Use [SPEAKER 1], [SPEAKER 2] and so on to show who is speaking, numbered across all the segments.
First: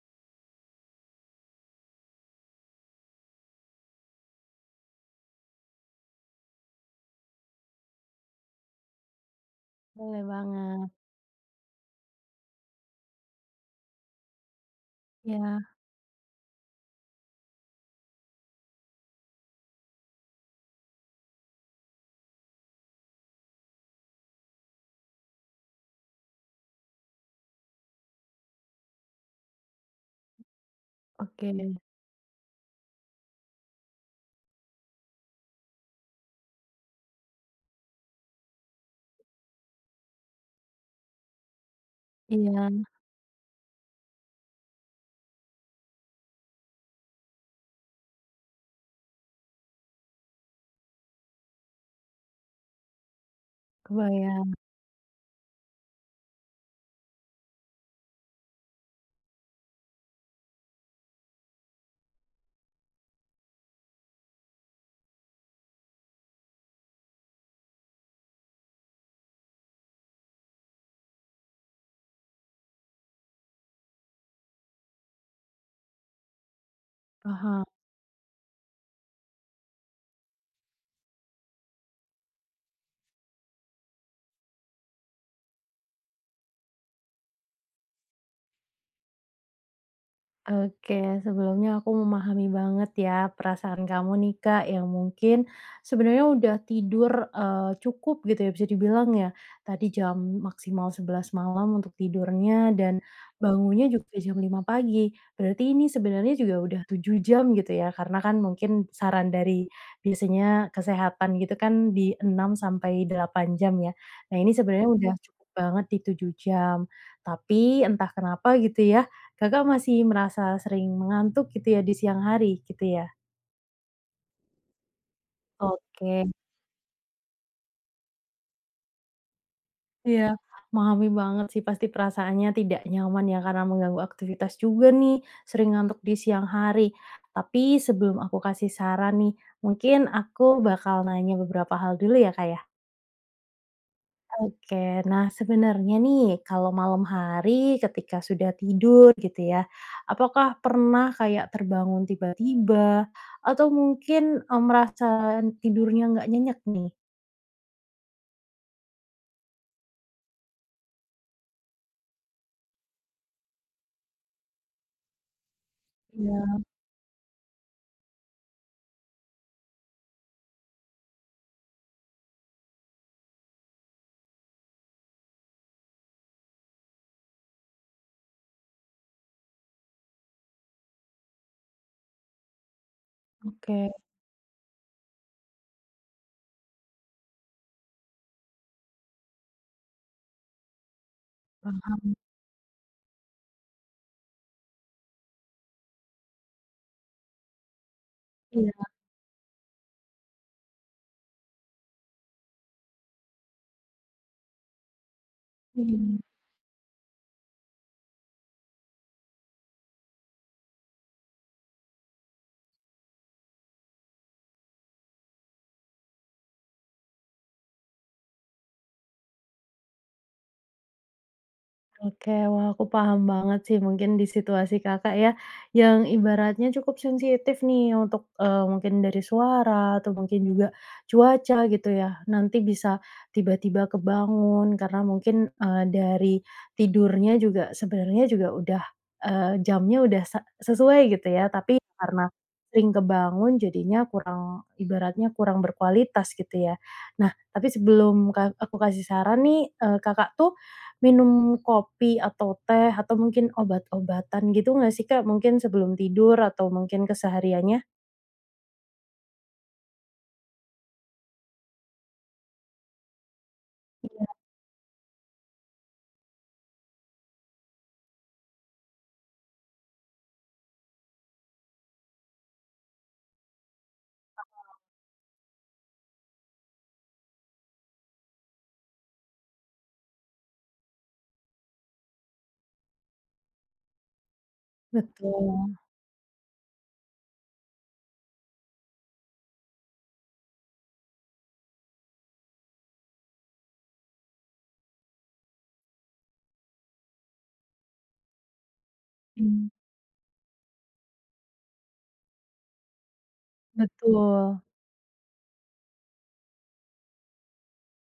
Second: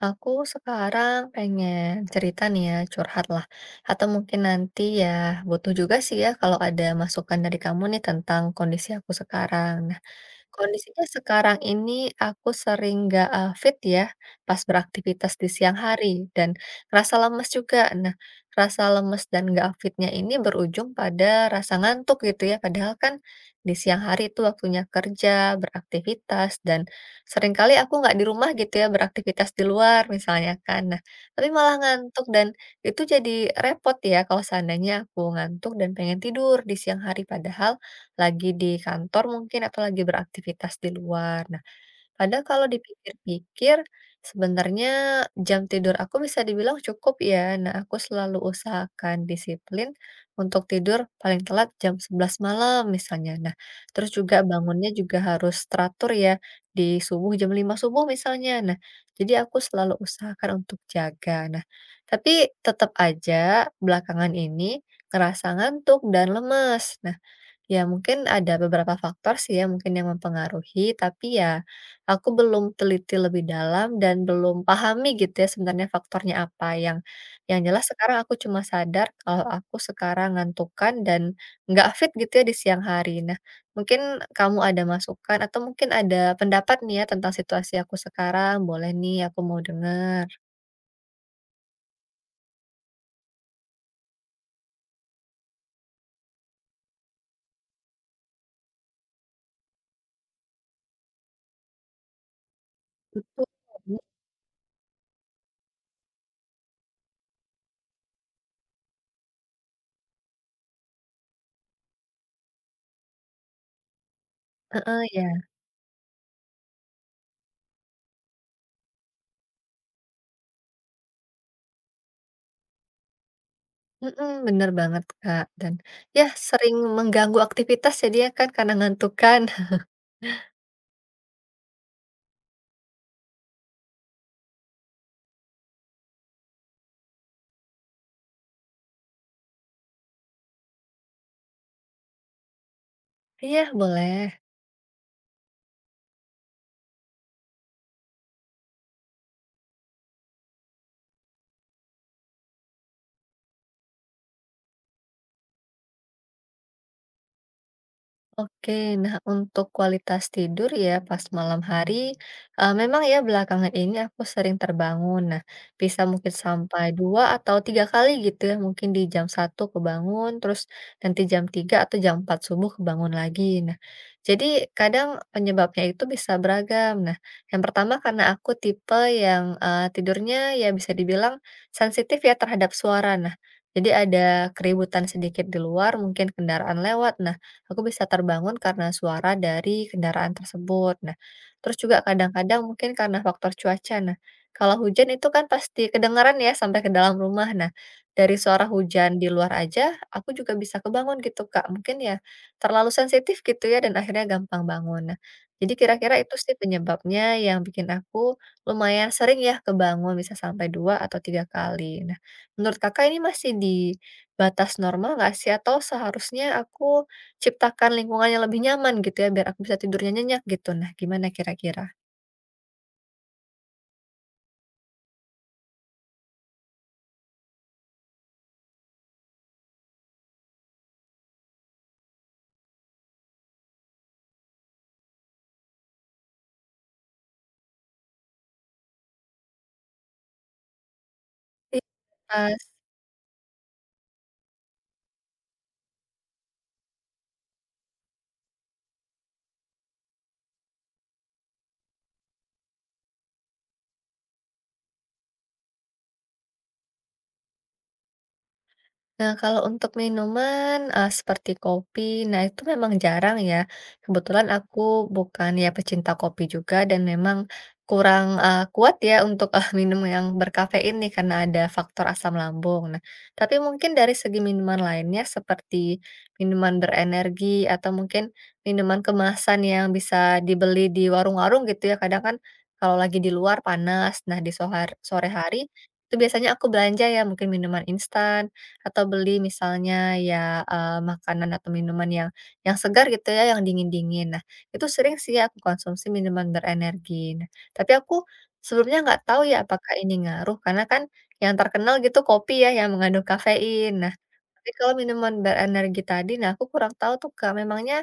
[SPEAKER 1] Aku sekarang pengen cerita nih ya, curhat lah. Atau mungkin nanti ya butuh juga sih ya kalau ada masukan dari kamu nih tentang kondisi aku sekarang.
[SPEAKER 2] Boleh banget.
[SPEAKER 1] Kondisinya sekarang ini aku sering nggak, fit ya pas beraktivitas di
[SPEAKER 2] Iya,
[SPEAKER 1] siang hari dan rasa lemes juga. Nah, rasa lemes dan nggak fitnya ini berujung pada rasa ngantuk gitu ya, padahal kan di siang hari itu waktunya kerja, beraktivitas, dan seringkali aku nggak di rumah gitu ya, beraktivitas di luar misalnya kan. Nah, tapi
[SPEAKER 2] oke.
[SPEAKER 1] malah ngantuk dan itu jadi repot ya kalau seandainya aku ngantuk dan pengen tidur di siang hari, padahal lagi di kantor mungkin atau lagi beraktivitas di luar. Nah, padahal kalau
[SPEAKER 2] Iya,
[SPEAKER 1] dipikir-pikir sebenarnya jam tidur aku bisa dibilang cukup ya. Nah, aku selalu usahakan disiplin untuk tidur paling telat jam 11 malam misalnya. Nah, terus juga
[SPEAKER 2] kebayang,
[SPEAKER 1] bangunnya juga harus teratur ya di subuh jam 5 subuh misalnya. Nah, jadi aku selalu usahakan untuk jaga. Nah, tapi tetap aja belakangan ini ngerasa ngantuk dan lemes. Nah, ya mungkin ada beberapa faktor sih ya mungkin yang mempengaruhi, tapi ya aku belum teliti lebih dalam dan belum pahami gitu ya sebenarnya faktornya apa. Yang
[SPEAKER 2] paham.
[SPEAKER 1] jelas sekarang aku cuma sadar kalau aku sekarang ngantukan dan nggak fit gitu ya di siang hari. Nah, mungkin kamu ada masukan atau mungkin ada pendapat nih ya tentang situasi aku sekarang, boleh nih aku mau dengar.
[SPEAKER 2] Oke, sebelumnya aku memahami banget ya perasaan kamu nih Kak, yang mungkin sebenarnya udah tidur, cukup gitu ya bisa dibilang ya. Tadi jam maksimal 11 malam untuk tidurnya dan
[SPEAKER 1] Betul.
[SPEAKER 2] bangunnya juga jam 5 pagi. Berarti ini sebenarnya juga udah 7 jam gitu ya, karena kan mungkin saran dari biasanya kesehatan gitu kan di 6 sampai 8 jam ya. Nah ini sebenarnya
[SPEAKER 1] Heeh,
[SPEAKER 2] udah
[SPEAKER 1] ya.
[SPEAKER 2] cukup banget di 7 jam, tapi entah kenapa gitu ya Kakak masih merasa sering mengantuk gitu ya di siang hari gitu ya?
[SPEAKER 1] Mhm, bener banget, Kak, dan, ya
[SPEAKER 2] Oke,
[SPEAKER 1] sering mengganggu aktivitas jadi ya, kan, karena ngantuk kan.
[SPEAKER 2] iya, memahami banget sih pasti perasaannya tidak nyaman ya karena mengganggu aktivitas juga nih, sering ngantuk di siang hari. Tapi sebelum aku kasih saran nih, mungkin aku bakal nanya beberapa hal dulu ya, Kak, ya?
[SPEAKER 1] Iya, boleh.
[SPEAKER 2] Oke, nah sebenarnya nih kalau malam hari ketika sudah tidur gitu ya, apakah pernah kayak terbangun tiba-tiba atau mungkin, merasa tidurnya nggak nyenyak nih?
[SPEAKER 1] Oke, nah untuk kualitas tidur ya pas malam hari, memang ya belakangan ini aku sering terbangun. Nah, bisa mungkin
[SPEAKER 2] Iya,
[SPEAKER 1] sampai 2 atau 3 kali gitu ya, mungkin di jam satu kebangun, terus nanti jam tiga atau jam empat subuh kebangun lagi. Nah, jadi kadang penyebabnya itu bisa beragam. Nah, yang pertama karena aku tipe yang, tidurnya ya bisa dibilang sensitif ya terhadap suara. Nah,
[SPEAKER 2] oke,
[SPEAKER 1] jadi ada keributan sedikit di luar, mungkin kendaraan lewat. Nah, aku bisa terbangun karena suara dari kendaraan tersebut. Nah, terus juga
[SPEAKER 2] paham.
[SPEAKER 1] kadang-kadang mungkin karena faktor cuaca. Nah, kalau hujan itu kan pasti kedengaran ya sampai ke dalam rumah. Nah, dari suara
[SPEAKER 2] Iya,
[SPEAKER 1] hujan di luar aja, aku juga bisa kebangun gitu, Kak. Mungkin ya terlalu sensitif gitu ya dan akhirnya gampang bangun. Nah, jadi kira-kira
[SPEAKER 2] mhm.
[SPEAKER 1] itu sih penyebabnya yang bikin aku lumayan sering ya kebangun bisa sampai dua atau tiga kali. Nah, menurut kakak ini masih di batas normal nggak sih? Atau seharusnya aku ciptakan lingkungan yang lebih nyaman gitu ya biar aku bisa tidurnya nyenyak gitu. Nah, gimana kira-kira?
[SPEAKER 2] Oke, wah aku paham banget sih mungkin di situasi Kakak ya, yang ibaratnya cukup sensitif nih untuk, mungkin dari suara atau mungkin juga cuaca gitu ya, nanti bisa tiba-tiba kebangun karena mungkin, dari tidurnya juga sebenarnya juga udah, jamnya udah sesuai gitu ya, tapi
[SPEAKER 1] I
[SPEAKER 2] karena
[SPEAKER 1] Pas
[SPEAKER 2] sering kebangun jadinya kurang ibaratnya kurang berkualitas gitu ya. Nah, tapi sebelum aku kasih saran nih, Kakak tuh minum kopi atau teh atau mungkin obat-obatan gitu nggak sih, Kak? Mungkin sebelum tidur atau mungkin kesehariannya?
[SPEAKER 1] Nah, kalau untuk minuman, seperti kopi, nah itu memang jarang ya.
[SPEAKER 2] Iya.
[SPEAKER 1] Kebetulan aku bukan ya pecinta kopi juga dan memang kurang, kuat ya untuk, minum yang berkafein nih karena ada faktor asam lambung. Nah, tapi mungkin dari segi minuman lainnya seperti minuman berenergi atau mungkin minuman kemasan yang bisa dibeli di warung-warung gitu ya, kadang kan kalau lagi di luar panas, nah di sohar sore hari
[SPEAKER 2] Betul,
[SPEAKER 1] itu biasanya aku belanja ya mungkin minuman instan atau beli misalnya ya, makanan atau minuman yang segar gitu ya, yang dingin-dingin. Nah, itu sering sih aku konsumsi minuman berenergi. Nah, tapi aku sebelumnya nggak tahu ya
[SPEAKER 2] mmm.
[SPEAKER 1] apakah ini ngaruh, karena kan yang terkenal gitu kopi ya yang mengandung kafein. Nah,
[SPEAKER 2] Betul.
[SPEAKER 1] tapi kalau minuman berenergi tadi, nah aku kurang tahu tuh Kak, memangnya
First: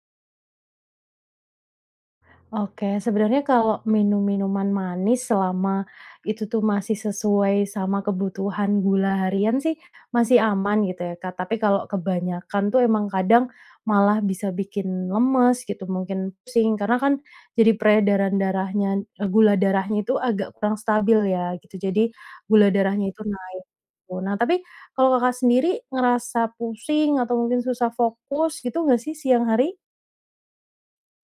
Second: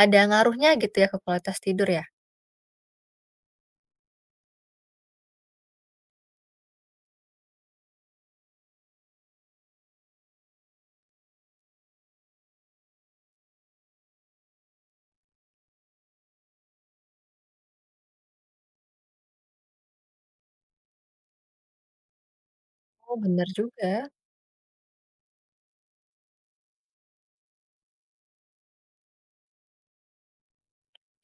[SPEAKER 1] ada ngaruhnya gitu ya ke kualitas tidur ya?
[SPEAKER 2] Oke, sebenarnya kalau minum minuman manis selama itu tuh masih sesuai sama kebutuhan gula harian sih masih aman gitu ya, Kak. Tapi kalau kebanyakan tuh emang kadang malah bisa bikin lemes gitu, mungkin pusing karena kan jadi peredaran darahnya gula darahnya itu agak kurang stabil ya gitu. Jadi gula darahnya
[SPEAKER 1] Oh,
[SPEAKER 2] itu
[SPEAKER 1] bener
[SPEAKER 2] naik
[SPEAKER 1] juga.
[SPEAKER 2] gitu. Nah, tapi kalau Kakak sendiri ngerasa pusing atau mungkin susah fokus gitu nggak sih siang hari?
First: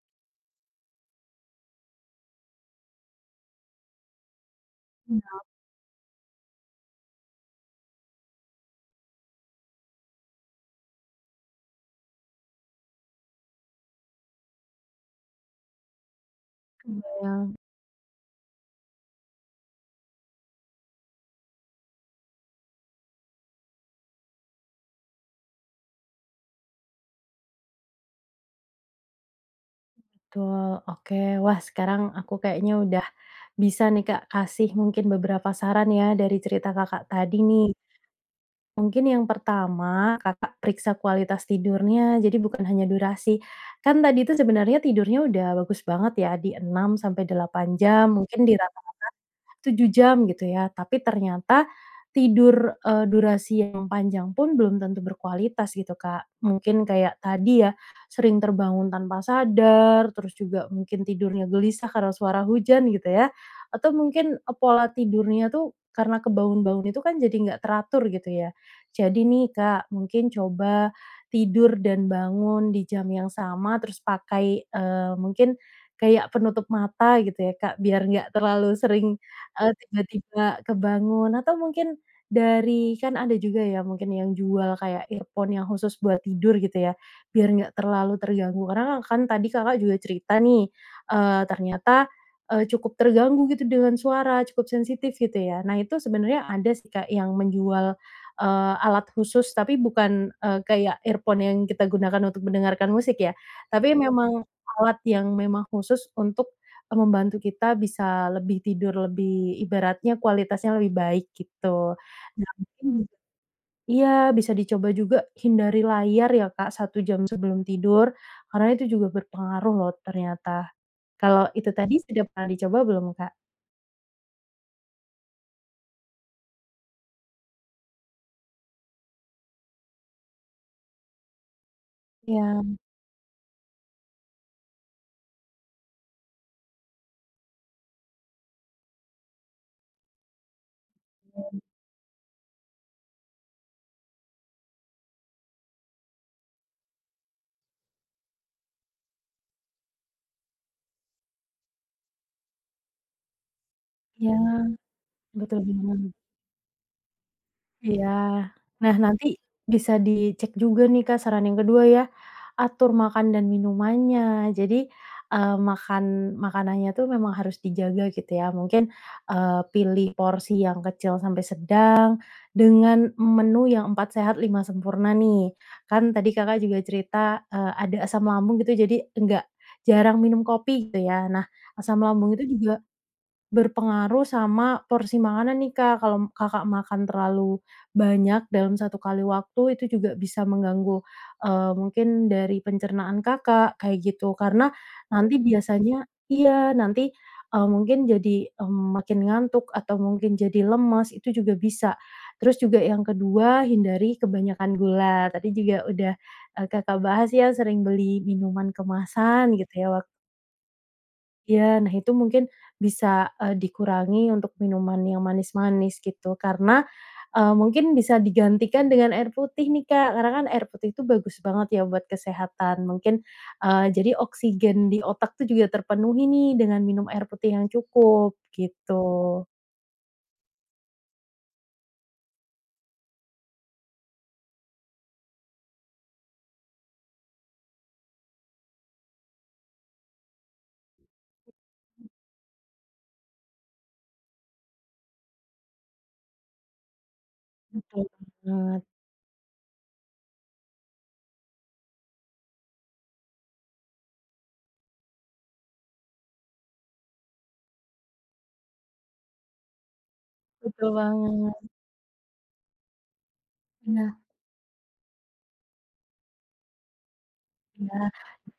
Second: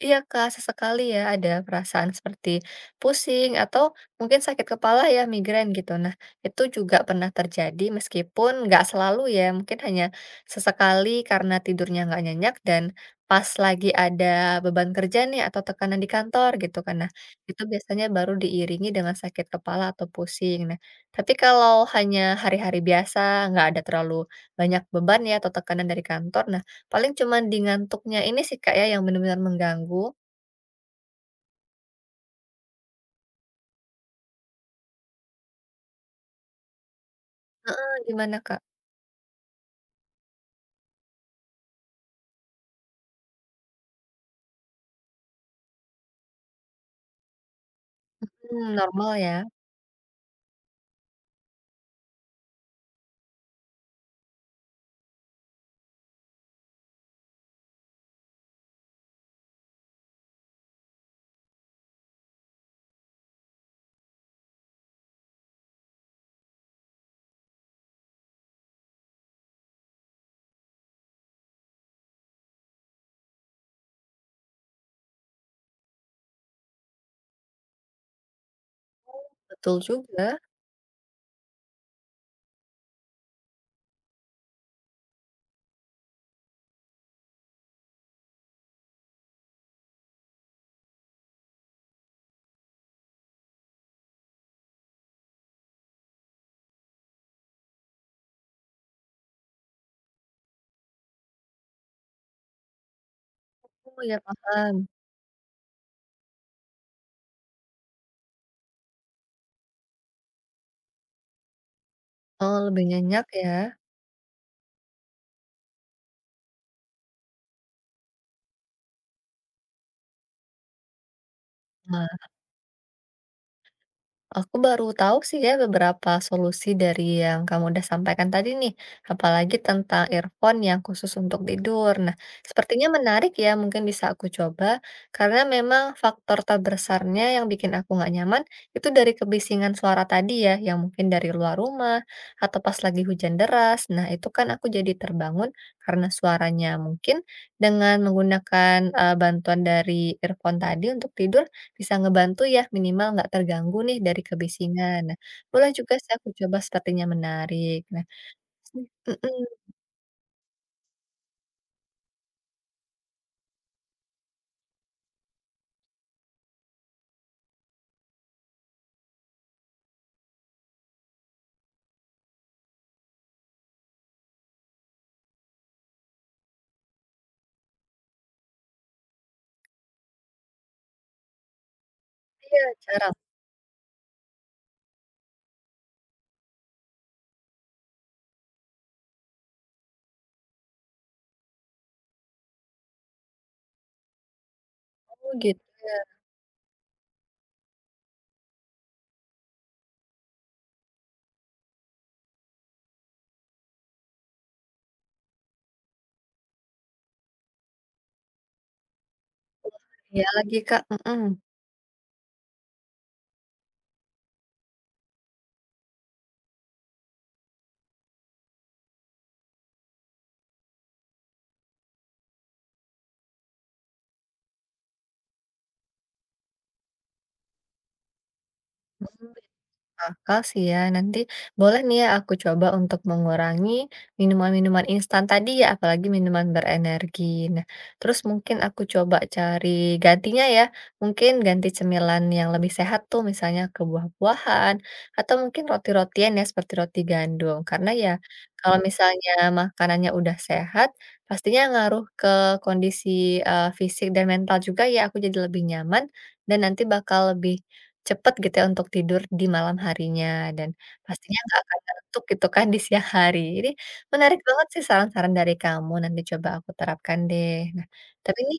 [SPEAKER 1] Iya, Kak, sesekali ya ada perasaan seperti pusing atau mungkin sakit kepala ya
[SPEAKER 2] Iya.
[SPEAKER 1] migrain gitu. Nah, itu juga pernah terjadi meskipun nggak selalu ya, mungkin hanya sesekali karena tidurnya nggak nyenyak dan pas lagi ada beban kerja nih atau tekanan di kantor gitu kan. Nah,
[SPEAKER 2] Kebayang.
[SPEAKER 1] itu biasanya baru diiringi dengan sakit kepala atau pusing. Nah, tapi kalau hanya hari-hari biasa, nggak ada terlalu banyak beban ya atau tekanan dari kantor, paling cuman di ngantuknya ini sih, Kak, ya, yang benar-benar mengganggu.
[SPEAKER 2] Betul, oke. Wah, sekarang aku kayaknya udah bisa nih, Kak, kasih mungkin beberapa saran ya dari cerita Kakak tadi nih.
[SPEAKER 1] Gimana, Kak?
[SPEAKER 2] Mungkin yang pertama, Kakak periksa kualitas tidurnya, jadi bukan hanya durasi. Kan tadi itu sebenarnya tidurnya udah bagus banget ya, di 6 sampai 8 jam, mungkin di
[SPEAKER 1] Mmm, normal ya?
[SPEAKER 2] 7 jam gitu ya, tapi ternyata tidur, durasi yang panjang pun belum tentu berkualitas gitu, Kak. Mungkin kayak tadi ya, sering terbangun tanpa sadar, terus juga mungkin tidurnya gelisah karena suara hujan gitu ya, atau mungkin, pola tidurnya tuh karena kebangun-bangun itu kan jadi nggak teratur gitu ya. Jadi nih, Kak, mungkin coba tidur dan bangun di jam yang sama, terus pakai, mungkin kayak penutup mata gitu ya, Kak, biar nggak terlalu sering
[SPEAKER 1] Betul juga.
[SPEAKER 2] tiba-tiba kebangun atau mungkin dari kan ada juga ya mungkin yang jual kayak earphone yang khusus buat tidur gitu ya, biar nggak terlalu terganggu karena kan kan tadi Kakak juga cerita nih, ternyata, cukup terganggu gitu dengan suara, cukup sensitif gitu ya. Nah itu sebenarnya ada sih Kak yang menjual, alat khusus tapi bukan, kayak earphone yang kita gunakan untuk mendengarkan musik ya, tapi
[SPEAKER 1] Oh, ya
[SPEAKER 2] memang
[SPEAKER 1] paham.
[SPEAKER 2] alat yang memang khusus untuk membantu kita bisa lebih tidur lebih ibaratnya kualitasnya lebih baik gitu. Nah
[SPEAKER 1] Oh, lebih
[SPEAKER 2] mungkin mhm.
[SPEAKER 1] nyenyak ya?
[SPEAKER 2] Iya, bisa dicoba juga hindari layar ya Kak 1 jam sebelum tidur, karena itu juga berpengaruh loh ternyata. Kalau itu tadi sudah pernah dicoba belum Kak?
[SPEAKER 1] Aku baru tahu sih ya beberapa solusi dari yang kamu udah sampaikan tadi nih, apalagi tentang earphone yang khusus untuk tidur. Nah,
[SPEAKER 2] Iya
[SPEAKER 1] sepertinya menarik ya, mungkin bisa aku coba, karena memang faktor terbesarnya yang bikin aku nggak nyaman itu dari kebisingan suara tadi ya, yang mungkin dari luar rumah atau pas lagi hujan deras. Nah, itu kan aku jadi terbangun karena suaranya mungkin dengan menggunakan bantuan dari earphone tadi untuk tidur bisa ngebantu ya, minimal nggak terganggu nih dari
[SPEAKER 2] iya.
[SPEAKER 1] kebisingan. Nah,
[SPEAKER 2] Betul
[SPEAKER 1] boleh juga sih
[SPEAKER 2] banget,
[SPEAKER 1] aku coba sepertinya menarik. Nah.
[SPEAKER 2] iya. Nah
[SPEAKER 1] Mmm.
[SPEAKER 2] nanti
[SPEAKER 1] Mhm,
[SPEAKER 2] bisa dicek juga nih Kak saran yang kedua ya. Atur makan dan minumannya. Jadi, makan makanannya tuh memang harus dijaga gitu ya. Mungkin, pilih porsi yang kecil sampai sedang dengan menu yang 4 sehat 5 sempurna nih. Kan tadi Kakak juga cerita, ada asam lambung gitu jadi enggak jarang minum kopi gitu ya. Nah, asam lambung itu
[SPEAKER 1] iya,
[SPEAKER 2] juga
[SPEAKER 1] caramu
[SPEAKER 2] berpengaruh sama porsi makanan nih, Kak. Kalau Kakak makan terlalu banyak dalam satu kali waktu, itu juga bisa mengganggu, mungkin dari pencernaan Kakak, kayak gitu. Karena nanti
[SPEAKER 1] gitu ya.
[SPEAKER 2] biasanya iya, nanti, mungkin jadi, makin ngantuk atau mungkin jadi lemes, itu juga bisa. Terus juga yang kedua, hindari kebanyakan gula. Tadi juga udah, Kakak bahas ya, sering beli minuman kemasan gitu ya.
[SPEAKER 1] Iya lagi, Kak,
[SPEAKER 2] Iya, nah itu mungkin bisa, dikurangi untuk minuman yang manis-manis gitu karena, mungkin bisa digantikan dengan air putih nih, Kak, karena kan air putih itu bagus banget ya buat kesehatan. Mungkin, jadi oksigen di otak tuh juga terpenuhi nih dengan minum air putih yang cukup,
[SPEAKER 1] mhm.
[SPEAKER 2] gitu.
[SPEAKER 1] Akal sih ya, nanti boleh nih ya aku coba untuk mengurangi minuman-minuman instan tadi ya, apalagi minuman berenergi. Nah, terus mungkin aku coba cari gantinya ya, mungkin ganti cemilan yang lebih sehat tuh misalnya ke buah-buahan, atau mungkin roti-rotian ya seperti roti gandum. Karena
[SPEAKER 2] Betul
[SPEAKER 1] ya
[SPEAKER 2] banget.
[SPEAKER 1] kalau
[SPEAKER 2] Banget.
[SPEAKER 1] misalnya makanannya udah sehat, pastinya ngaruh ke kondisi fisik dan mental juga ya, aku jadi lebih nyaman dan nanti bakal lebih cepat gitu ya untuk tidur di malam harinya dan
[SPEAKER 2] Betul
[SPEAKER 1] pastinya nggak
[SPEAKER 2] banget.
[SPEAKER 1] akan ngantuk gitu kan di siang hari. Ini
[SPEAKER 2] Nah,
[SPEAKER 1] menarik banget sih saran-saran dari kamu, nanti coba aku terapkan deh. Nah,
[SPEAKER 2] iya. Iya?
[SPEAKER 1] tapi ini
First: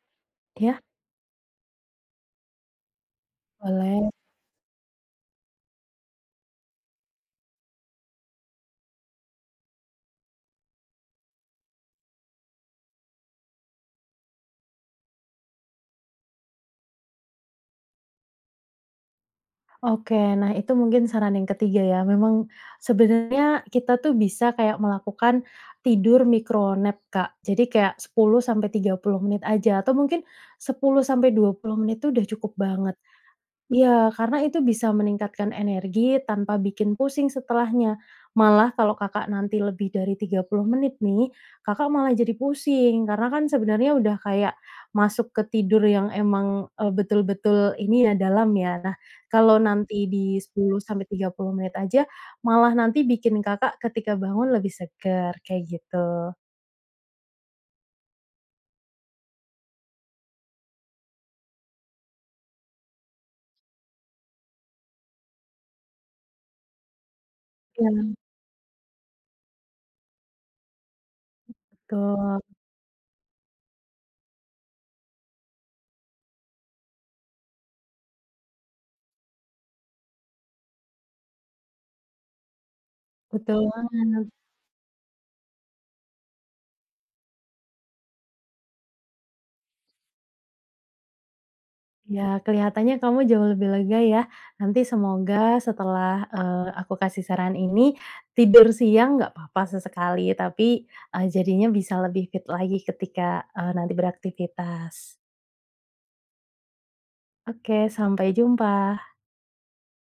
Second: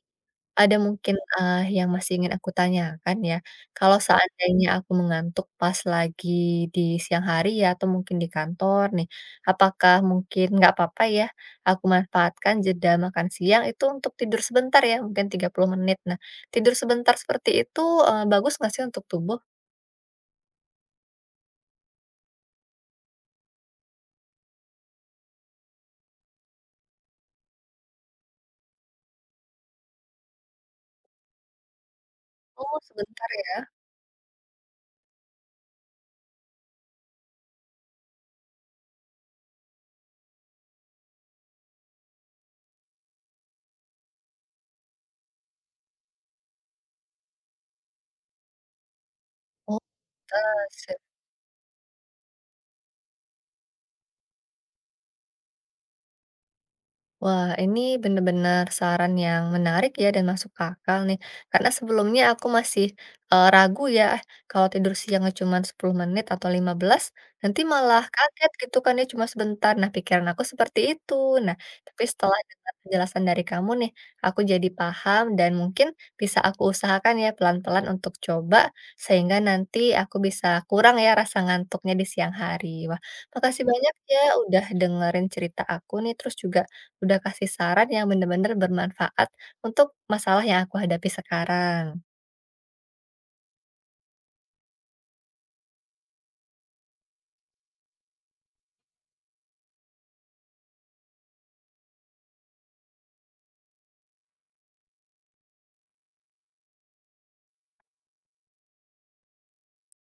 [SPEAKER 1] ada
[SPEAKER 2] Ya,
[SPEAKER 1] mungkin, yang masih ingin aku tanyakan ya. Kalau
[SPEAKER 2] boleh.
[SPEAKER 1] seandainya aku mengantuk pas lagi di siang hari ya atau mungkin di kantor nih, apakah mungkin nggak apa-apa ya aku manfaatkan jeda makan siang itu untuk tidur sebentar ya, mungkin 30 menit. Nah, tidur sebentar seperti itu, bagus nggak sih untuk tubuh?
[SPEAKER 2] Oke, nah itu mungkin saran yang ketiga ya. Memang sebenarnya kita tuh bisa kayak melakukan tidur micro nap, Kak. Jadi kayak 10 sampai 30 menit aja atau mungkin 10 sampai 20 menit itu udah cukup
[SPEAKER 1] Oh,
[SPEAKER 2] banget.
[SPEAKER 1] sebentar ya?
[SPEAKER 2] Iya, karena itu bisa meningkatkan energi tanpa bikin pusing setelahnya. Malah kalau Kakak nanti lebih dari 30 menit nih, Kakak malah jadi pusing karena kan sebenarnya udah kayak masuk ke tidur yang emang, betul-betul ini ya, dalam ya. Nah, kalau
[SPEAKER 1] Oh,
[SPEAKER 2] nanti di 10
[SPEAKER 1] pantes.
[SPEAKER 2] sampai 30 menit aja, malah nanti bikin Kakak ketika bangun lebih segar kayak gitu.
[SPEAKER 1] Wah, ini benar-benar saran yang menarik ya dan masuk akal nih. Karena sebelumnya aku masih ragu ya, "Ah, kalau tidur siang cuma 10 menit atau 15, nanti
[SPEAKER 2] Iya,
[SPEAKER 1] malah kaget gitu kan ya cuma sebentar." Nah, pikiran aku seperti itu. Nah, tapi setelah
[SPEAKER 2] betul.
[SPEAKER 1] dengar penjelasan dari kamu nih, aku jadi paham dan mungkin bisa aku usahakan ya pelan-pelan untuk coba sehingga nanti aku bisa kurang ya rasa ngantuknya di siang hari. Wah,
[SPEAKER 2] Betul
[SPEAKER 1] makasih banyak ya
[SPEAKER 2] banget.
[SPEAKER 1] udah dengerin cerita aku nih terus juga udah kasih saran yang benar-benar bermanfaat untuk masalah yang aku hadapi sekarang.
[SPEAKER 2] Ya, kelihatannya kamu jauh lebih lega ya. Nanti semoga setelah, aku kasih saran ini, tidur siang nggak papa sesekali, tapi, jadinya bisa lebih fit lagi ketika, nanti beraktivitas. Oke, sampai jumpa.